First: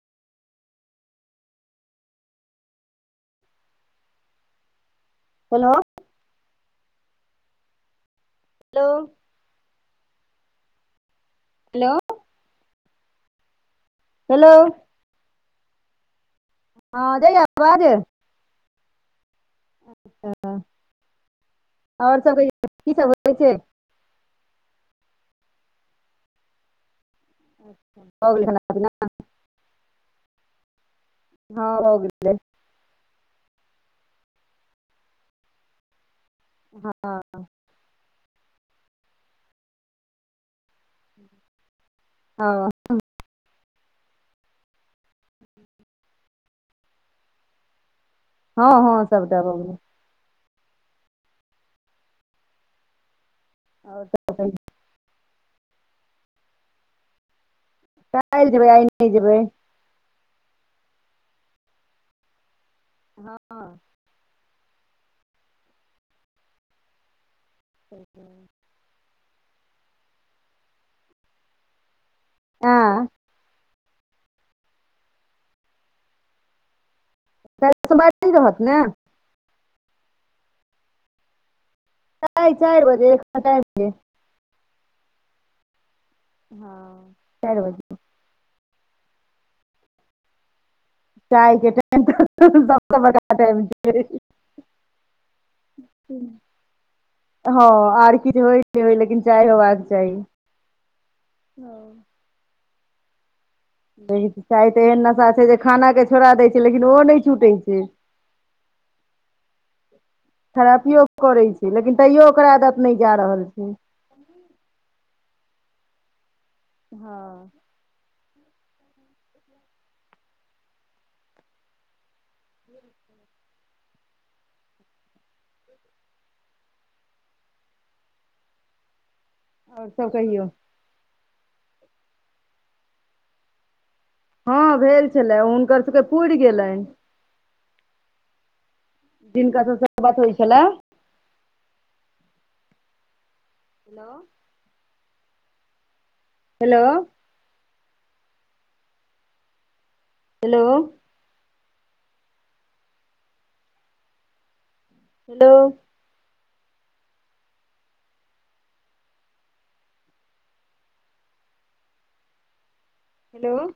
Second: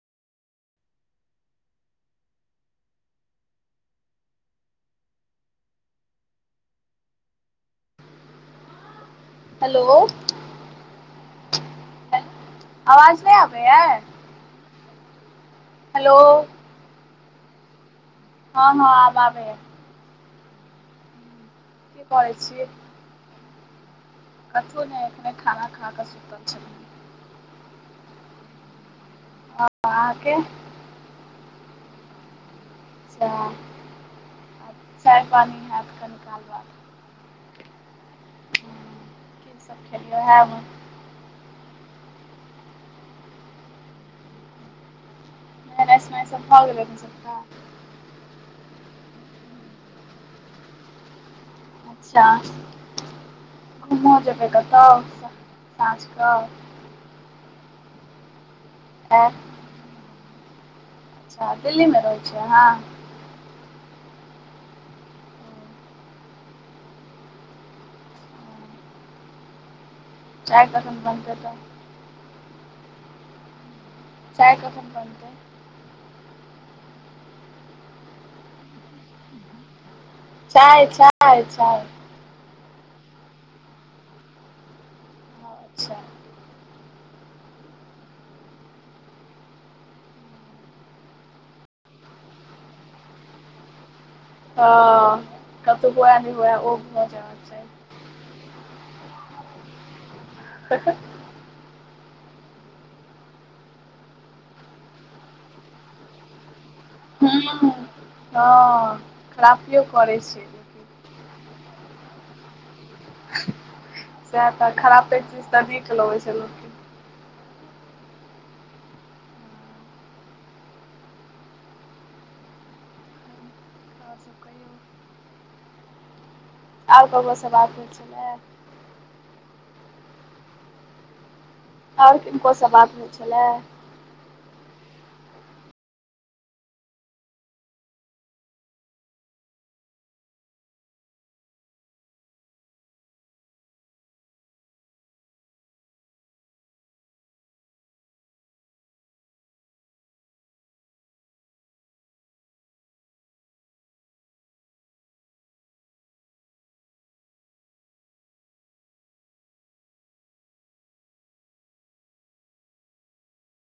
Hello. Hello. Hello. Hello. हे आवाज नै आबै यै? हेलो। हेलो। हां जाए यै आवाज। हां-हां आब आबै यै। [inaudible] और करै सब छी कहियो की सब होय छै? कथु नै एखने खाना खा कऽ सुतल छलिए। भ गेलै खाना-पीना? हां अहाँके? हां भ गेलै। [unintelligible] आब चाय पानी हैत कनिकाल बाद। हां। की सब खेलियै वहै में। हां। [inaudible] भ गेलै नै सब [inaudible] हां-हां सबटा भ गेलै। अच्छा आओर अहों सब कहियौ जेबै कतो स साँझ कै? काएल जेबै आइ नै आय जेबै। अच्छा दिल्लीमे रहै छियै अहाँरंययतंतं हँ। ह [inaudible] आउ तखैन कम से कम। हँ। चाय कखन बनतै। काल्हि समय ठिक रहत ने। चाय चाय चाय। चाय चारि बजे, साढे चारि बजे। अच्छा। हँ, ल लेबै हम। चाय के टाइम त [unintelligible] हं, कतबो आदमी ओ भ जायत। हँ आर किछो अछि। होइ लेकिन चाय होयबाक चाही। कस [unintelligible] ह [unintelligible] चाय तऽ एहन नशा छै जे खाना के छोड़ा दै छै। लेकिन ओ नहि छूटै छै, हूँ हँ खरापियो करै छै लेकिन खरापियो करै छै लेकिन तैयो ओकरा आदत नहि जा रहल छै। सएह तऽ खरापे चीज तऽ नीक लगै छै लोक के। हँ। आओर सब कहियौ आर ककरो सब बात हो छै ने और सब कहियौ और किनको से बात होइ छलै? हँ भेल छलै हुनकर सबके पुरि गेलनि जिनका सब से बात होइ छले hello. Hello. Hello. Hello. Hello.